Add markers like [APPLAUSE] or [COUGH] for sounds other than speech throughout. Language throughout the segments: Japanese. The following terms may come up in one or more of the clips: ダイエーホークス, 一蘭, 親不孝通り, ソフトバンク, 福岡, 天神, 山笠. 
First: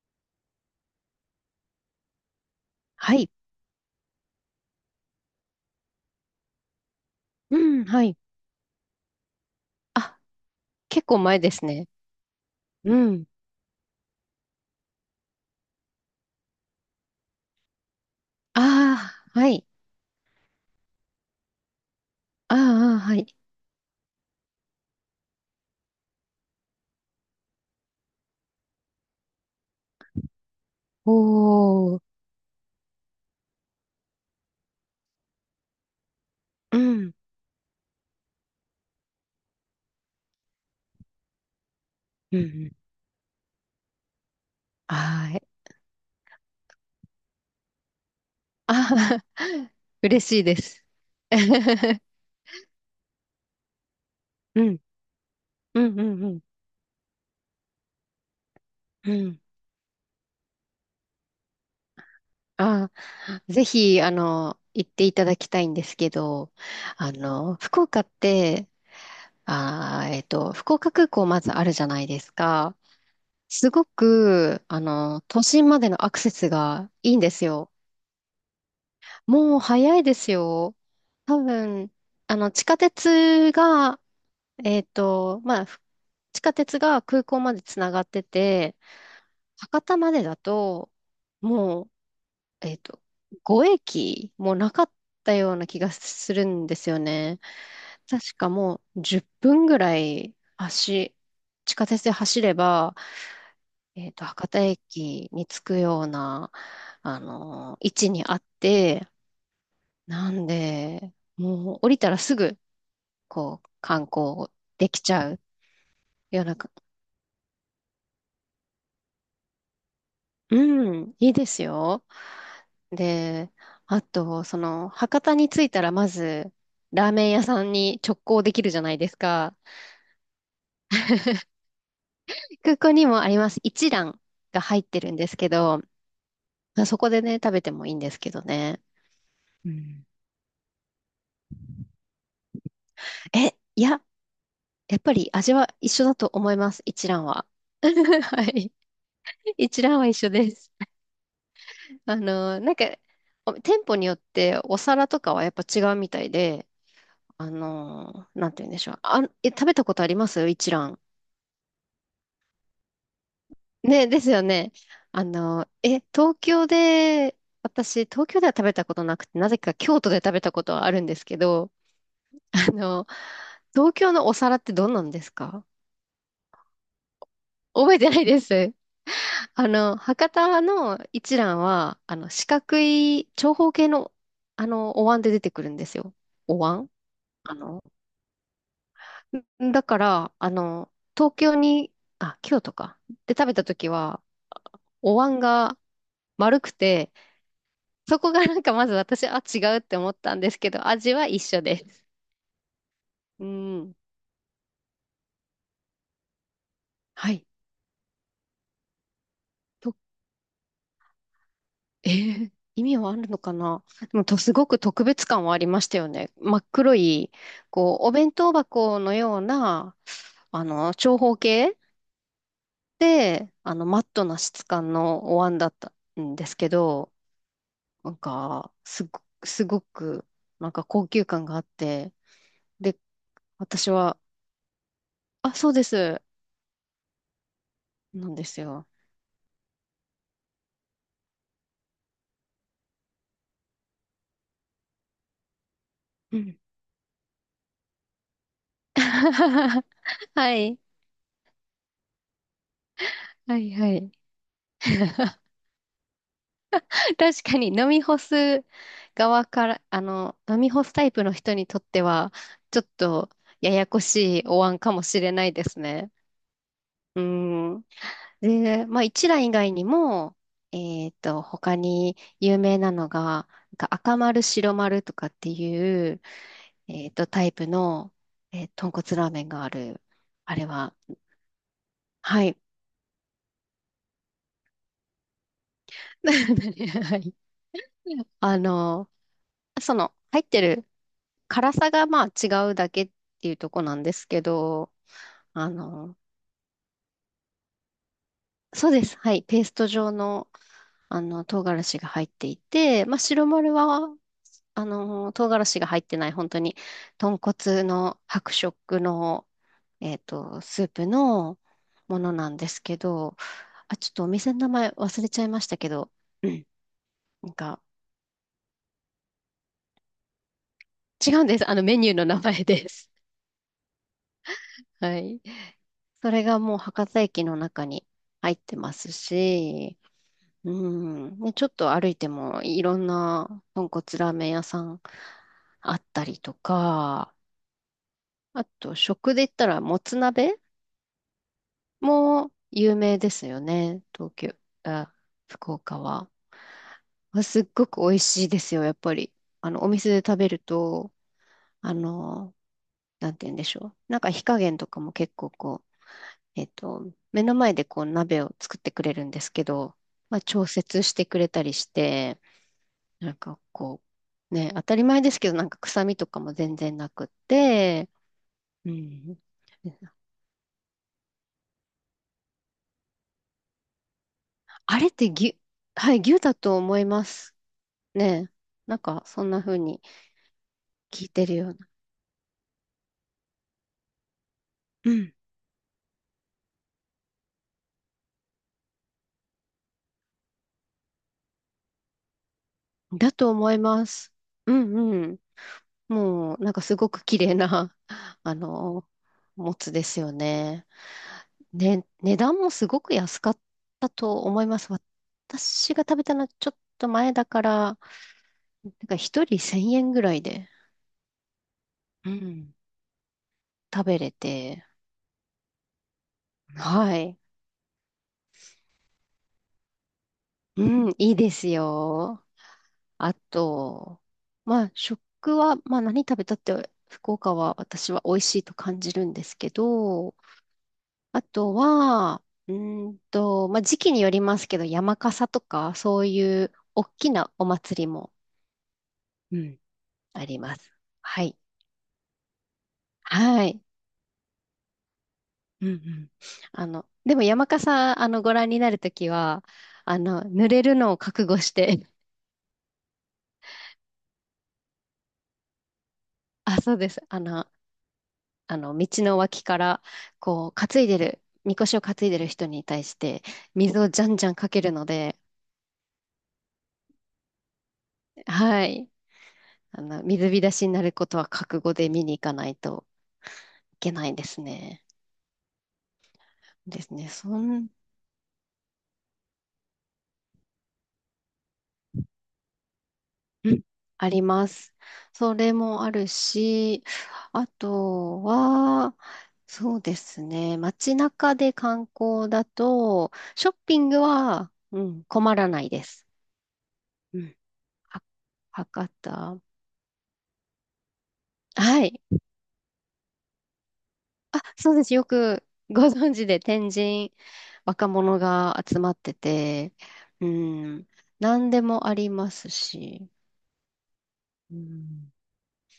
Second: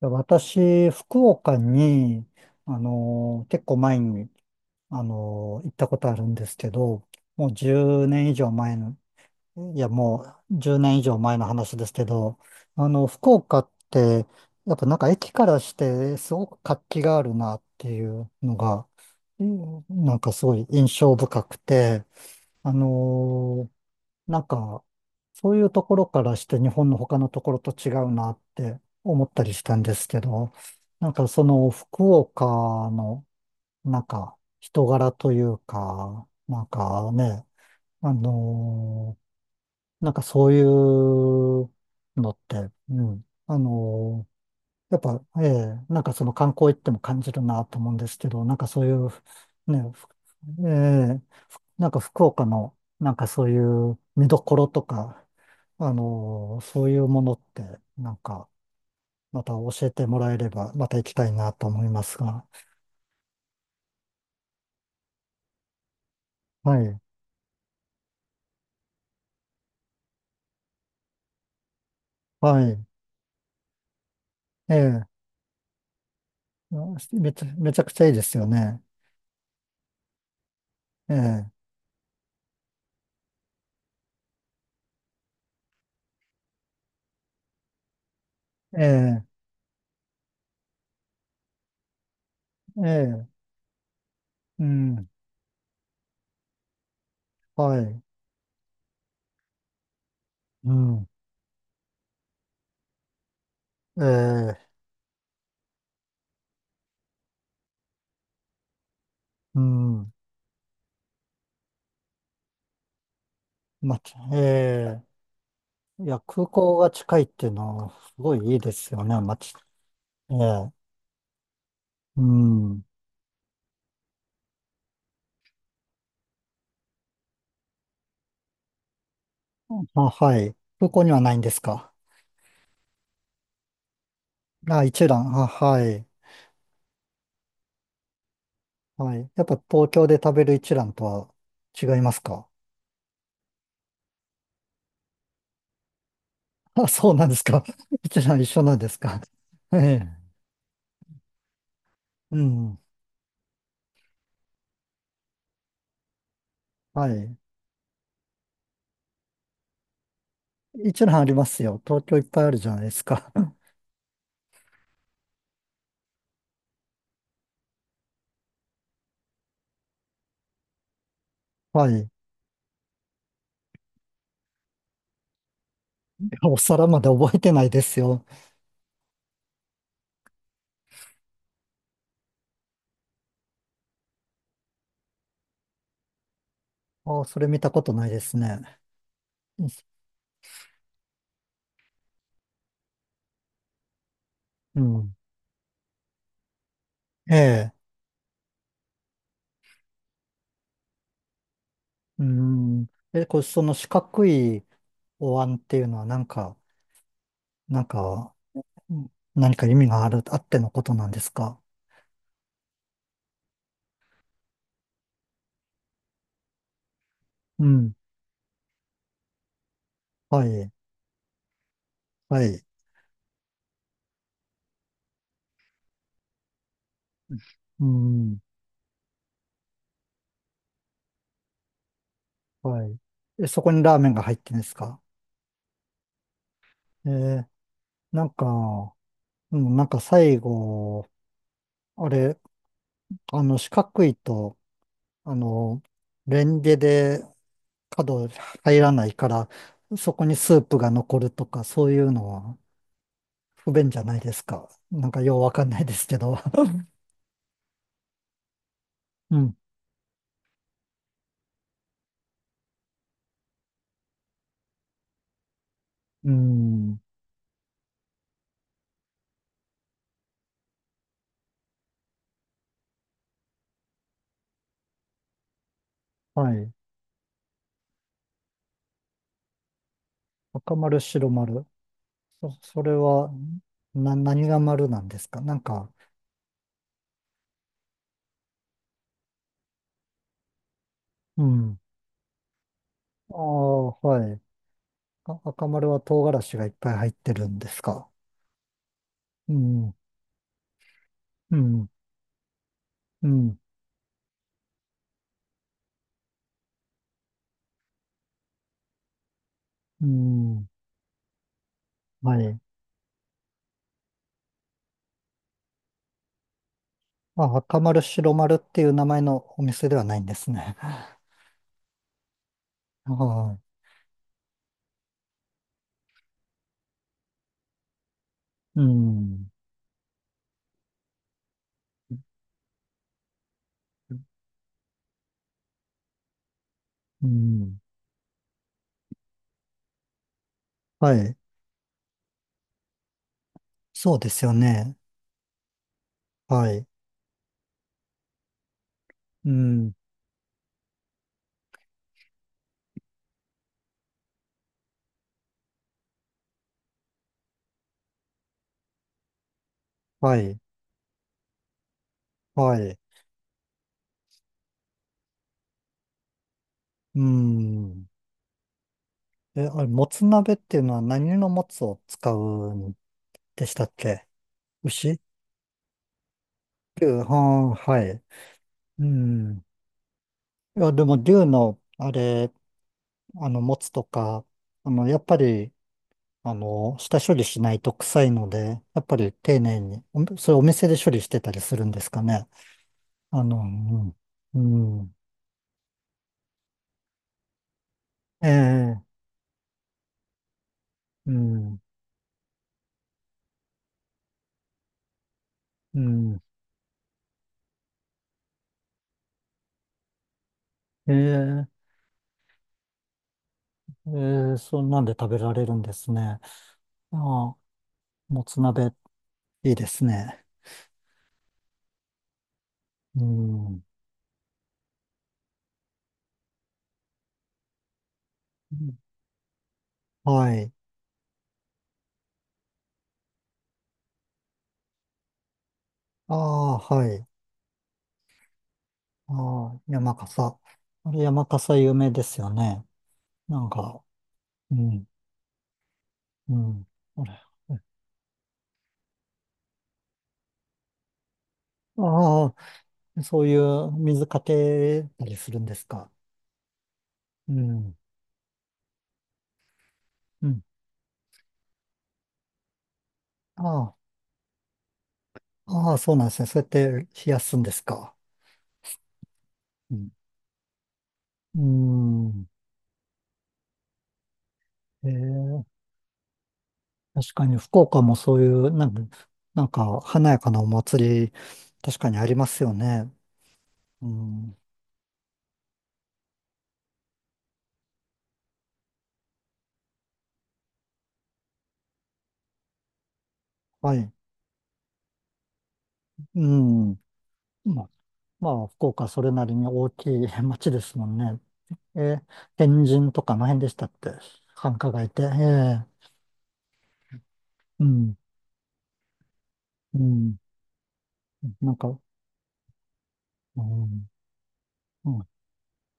私、福岡に、はい。結構前に、行ったことあるんですけど、もううん、は10い。年以上前の、いや、あ、もう1年以結上構前前のです話でね。すけど、うん。福岡って、やっぱなんか駅からしてすごく活気があるなっていうのが、ああ、うはい。んなんかすごい印象深くて、あーああー、はい。のなんか、そういうところからして日本の他のところと違うなって思ったりしたんですけど、なんおかそのー。福岡の、なんか人柄というか、なんうかん。ね、あのーなんかそういうのっうんうて、ん。うん、やっぱ、はーえい。え、なんかその観光行っても感じるなと思うんですけど、なんかそうあいう、あ、[LAUGHS] ね、嬉しいでえす。え、なんか [LAUGHS] 福岡の、なんかそういう見どこうろん。とか、うん、うん、うん。そういうものって、なんか、うん。また教えてもらえれば、また行きたいなと思いますが。ああ、ぜひ、あの、行っていただきたいんですけど、はい。あの、福岡って、ああ、えっと、福岡空港まずあるじゃないですはか。い。すごく、えあえ。の、都心までのアクセスがいいんですよ。めちゃくちゃいいですよね。もう早いですよ。え多え。分、あの、地下鉄が、えっと、まあ、ふ地下鉄が空港までつながってて、ええ。博多までだと、もう、えっえと、え。5駅もうなかっん。たような気がするんですよね。はい。確かもう10分ぐらいうん。走、地下鉄で走れば、え博多え。駅に着くような、あの、位置にあって、うん。なんで、もう降りたらすぐ、こう、観光できえちゃうえ。いや、よう空なか、港が近いっていうのは、すごいいいですよね、まち。ええ。うん、いいですよ。うん。で、あと、その、博多に着いたらまず、ラーメン屋さんに直行できるじゃないですか。あ、はい。空港にはないんですか？空港にもあります。一蘭が入っあ、て一るんで覧。すあ、けはど、い。そこでね、食べてもいいんですけどね。はい。やっぱう東ん、京で食べる一蘭とは違いますか？ え、いや、やっぱり味は一緒だと思いま [LAUGHS] す。あ、一そう蘭なんですは。か？[LAUGHS] 一 [LAUGHS] 蘭は一緒い。なんですか？[LAUGHS] え一蘭は一緒え。です。あうの、なんん。か、お店舗によってお皿とかはやっぱ違うみたいで、はい。あの、なんて言うんでしょう。あ、え、食べたことあります一蘭。一蘭ありますよ。東京いっぱいあるじゃないですか。[LAUGHS] ね、ですよね。あの、え、東京で、私、東京では食べたことなくて、なぜか京都で食べたことはあるんですけど、はい。い [LAUGHS] あの、東京のお皿ってどんなんですか？やお皿まで覚えてないで覚すえてなよ。いです。[LAUGHS] あの、博多の一蘭は、あの、四角い長方形の、あの、お椀で出てくるんですよ。お椀、ああ、それあ見たこの、とないですね。だから、あの、東京に、あ、京都か。で食べた時は、うん。お椀が丸くて、ええ。そこがなんかまず私、あ、違うって思ったんですけど、味は一緒です。うん。え、これ、うその四ん。角いお椀っていうのはなんか、はい。なんか、うん何か意味と、がある、あってのことなんですか？えー意味はあるのかな。でもと、すごく特別感はありましたよね。真っ黒い、うん。こう、お弁当箱のような、はあい。の、長方形はい。で、あの、マットな質感のお椀だったんですけど、うなんん。か、すごく、なんか高級感があって、はで、い。え、そこに私ラーメンは、が入ってんですか？あ、そうです、えーななんんですよ。か、うん、なんか最後、あれ、四角いと、あの、うレん。ンゲで角入らないから、[LAUGHS] そこにはスープい、が残るとか、そういうのははい、不は便じゃい。ないですか。なんかよう [LAUGHS] わかんないですけど。[LAUGHS] 確かに飲み干すう側ん。から、あの、飲み干すタイプの人にとっては、ちょっとややこしいお椀かもしれないですね。うん。うん。で、まあ、一蘭以外にも、他に有名なのが、なんか赤丸、白丸とかっていう、はい。タイプの、えー豚骨ラーメンがある。あれ赤は、丸、白丸。はい。それは、何が丸なんですか？なんか、[LAUGHS] はい。あの、その、入ってるう辛ん。さがまあ違うだけっあていうとこあ、なんですはい。けど、あ、赤あ丸はの、唐辛子がいっぱい入ってるんですか？そうです。はい。うペーストん、状のあの、う唐辛ん、子が入っていて、まあ、う白ん、丸は、あの、唐辛子が入ってない、本当に、豚骨の白色の、うん。スープのものはなんい。ですけど、あ、ちょっとお店の名前忘れちゃいましたけど、うん、なんあ、赤か、丸、白丸っていう名前のお店ではないんですね。[LAUGHS] 違うんです。あの、メニューの名前です。は [LAUGHS] はい。それがもう博多駅の中に入ってい。うますん、し、うん、ね、ちょっと歩いてもいろんな豚骨ラーメン屋さんあったりとうか、ん。あと、食で言ったら、もつ鍋はい。も有名ですよね。そうで東すよ京、ね。あ、福岡は。はい。あすっごく美味しいですよ、やっぱり。うあの、おん、店で食べると、あの、なんて言うんでしょう。なんか火加減とかも結構こう、目の前でこう鍋を作ってくれるんですけど、まはあ、い、調節してくれたりして、はい。なんかこう、ね、当たり前ですけど、なんか臭みとかも全然なうくっん。て、うん。え、あれ、もつ鍋っていうのは何のもつを使うんでしたっけ？あれっ牛て牛、はい、牛だと思い牛、ますあ、はい。ね。なんうか、そんなん。風にいや、でも聞い牛てるようの、な。あれ、持つとか、うやっん。ぱり、下処理しないと臭いので、やっぱり丁寧に、おそれお店で処理してたりするんですかね。だあとの、思います。ううん、うんん、うん。もう、なんかすごく綺麗な、[LAUGHS] えあえ、の、もつですよね。うん、ね、値段もすごく安かったと思います。私うが食べたのん、はちょっと前だから、なんか一人1000円ぐらいで、ええ、うん、食べれええ、そて、んなんで食べられるんですね。はい。ああ、もつ鍋、いいですね。うん、いいですよ。うあん、と、まあ、食は、まあ、何食べたって、福岡は私は美味しいと感じるんですけど、はい。あとは、うーんと、まあ、時期によりますけど、山笠とか、そうあいうあ、大はい。きなお祭りも、あうん。あ、山あ笠。ります。あれ、は山い。笠有名ですよね。なはんい。か、うん、うんうん。うん。あの、あでれ、も山笠、あの、ご覧になるときは、あの、濡れるのを覚悟して、ああ、そういう水かけたりするんですか？[LAUGHS] あ、そうです。あうの、ん。あの、道の脇から、うん。こう、担いでる、みこしを担いでる人に対して、あ水をじゃんじゃんかけるので、あ、ああ、そうなんですね。そうやって冷やすんですか？はい。うあん。の、水浸しになることはう覚悟で見に行ん、かないといけないですね。ええ、ですね。確かに福岡もそういう、なんか、なんか華やかなお祭り、確かにありますよね。うん、うありん。ます。それもあるし、あとは、そうですね。街中で観光だと、ショッはピンい。グは、うん、困らないです。うん。うん。まあ、はまあ、福岡は博それなり多。に大きい [LAUGHS] 町ですもんね。えはい。ー天神とかの辺でしたって、あ、繁華そうで街っす。て。よえくごえ、存知で天神、う若ん。者が集まってて、うん。うん、何なんでか、もありますし、うん、ううん、ん、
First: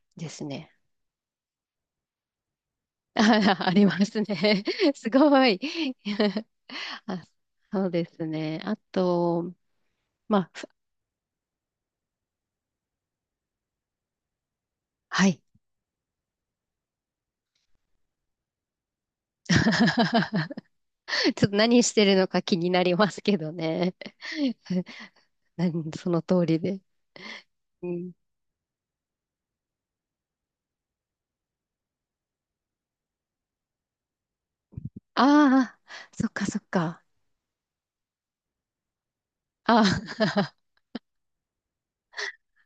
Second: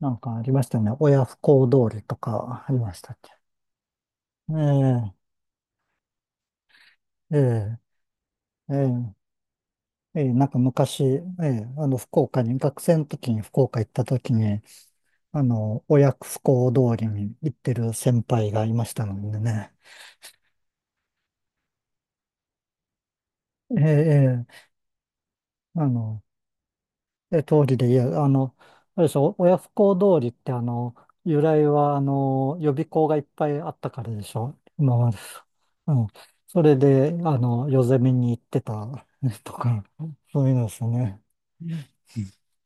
なんでかあすりましね。たね。親不孝通りとかありました [LAUGHS] っけ？あ、ありますえね。[LAUGHS] すえ、ごい。[LAUGHS] あ、ええ、そうですね。えあえ、と、ええまなんあ、かふ昔、ええ、福岡に、学生の時に福岡行った時に、はい。親不孝通りに行ってる先輩がいましたので [LAUGHS] ね。ちょっと何してるのか気になりますけどええ、ね。ええ [LAUGHS] 何あそのの、通りで。え、通りうで言ん、う、あれでしょ、親不孝通りって由来は予備校がいっぱいあったからでしょ、今まで。ああ、うん。そっかそそっれか。で、夜攻めに行ってた [LAUGHS] とか、あそういうあ、 のですね。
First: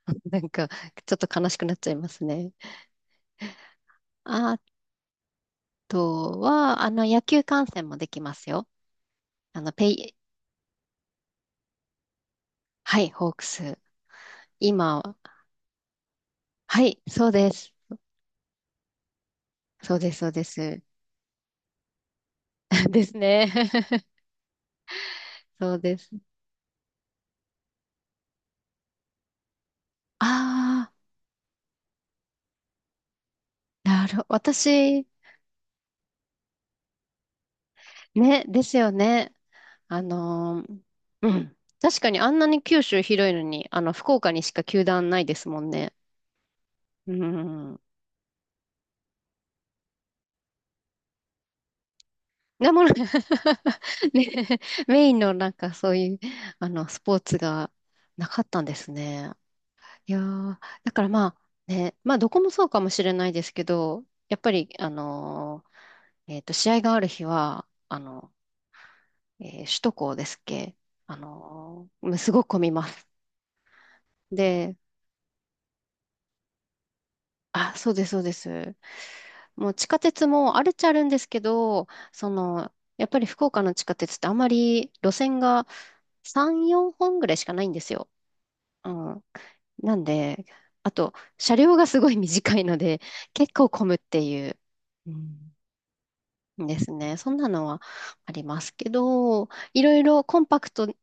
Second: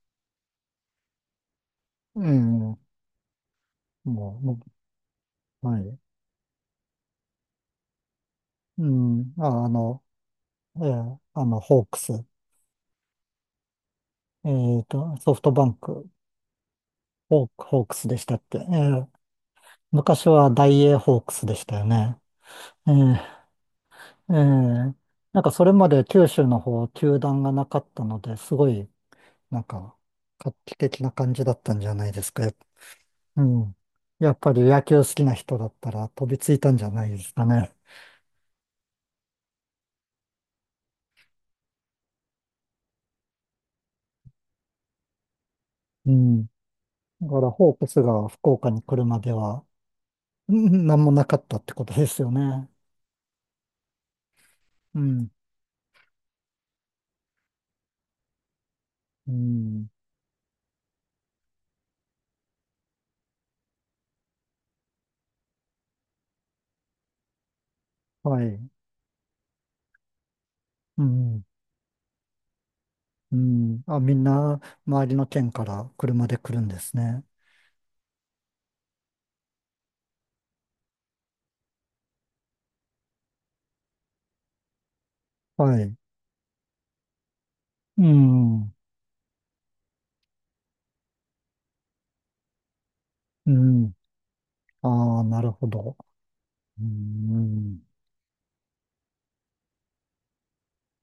[LAUGHS] なんか、ちょっと悲しくなっちゃいますうね。ん。もあうはい。とは、あの、野球観戦もできますよ。うん。ああ、の、ペイ、ホークス。はい、ホークス。今、ソフトバンク、はい、そうです。ホークスでしたっけ？そうです、昔そうではダイす。エーホークスでしたよね。[LAUGHS] えですーね。[LAUGHS] ええ、なんかそれそうまでで九す。州の方、球団がなかったので、すごい、なんか、画期あ的な感じだったんじゃないですか？うん。あ、なるほど。やっぱり野球好私、きな人だったら飛びついたんじゃないですかね。ね、ですよね。あのー、うん。確かにあんなに九州広いのに、あの、福岡にしか球団ないですもんね。うん。うだから、ホーん。クスが福岡に来るまでは、うんなんもなかったってことですよね。なもの、[LAUGHS] ね、うメインん。のなんかそういう、あの、スポーツがなかったんですね。うん。いやー、だからまあ、ね、まあどこもそうかもしれないですけど、やっぱり、えっと、試合がある日は、あの、はい。えー首都高ですっけ、うあん。のー、もうすごく混みます。うん。あ、みんな、で、周りの県から車で来るんですね。あ、そうです、そうです。もう地下鉄もあるっちゃあるんですけど、その、やっぱり福岡の地下鉄ってあまり路線がはい。3、4本ぐらいしかないんですうよ。ん。うん。なんで、あと、車両がすごい短いので、[LAUGHS] う結構混ん。むっていう。うああ、なん、るほど。でうすね。そんなのん。はありますけど、いろいろコンパクト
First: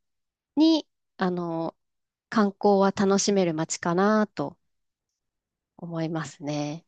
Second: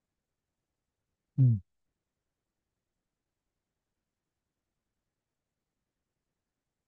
に、あうん。の、観光は楽しめる街かなと思いますね。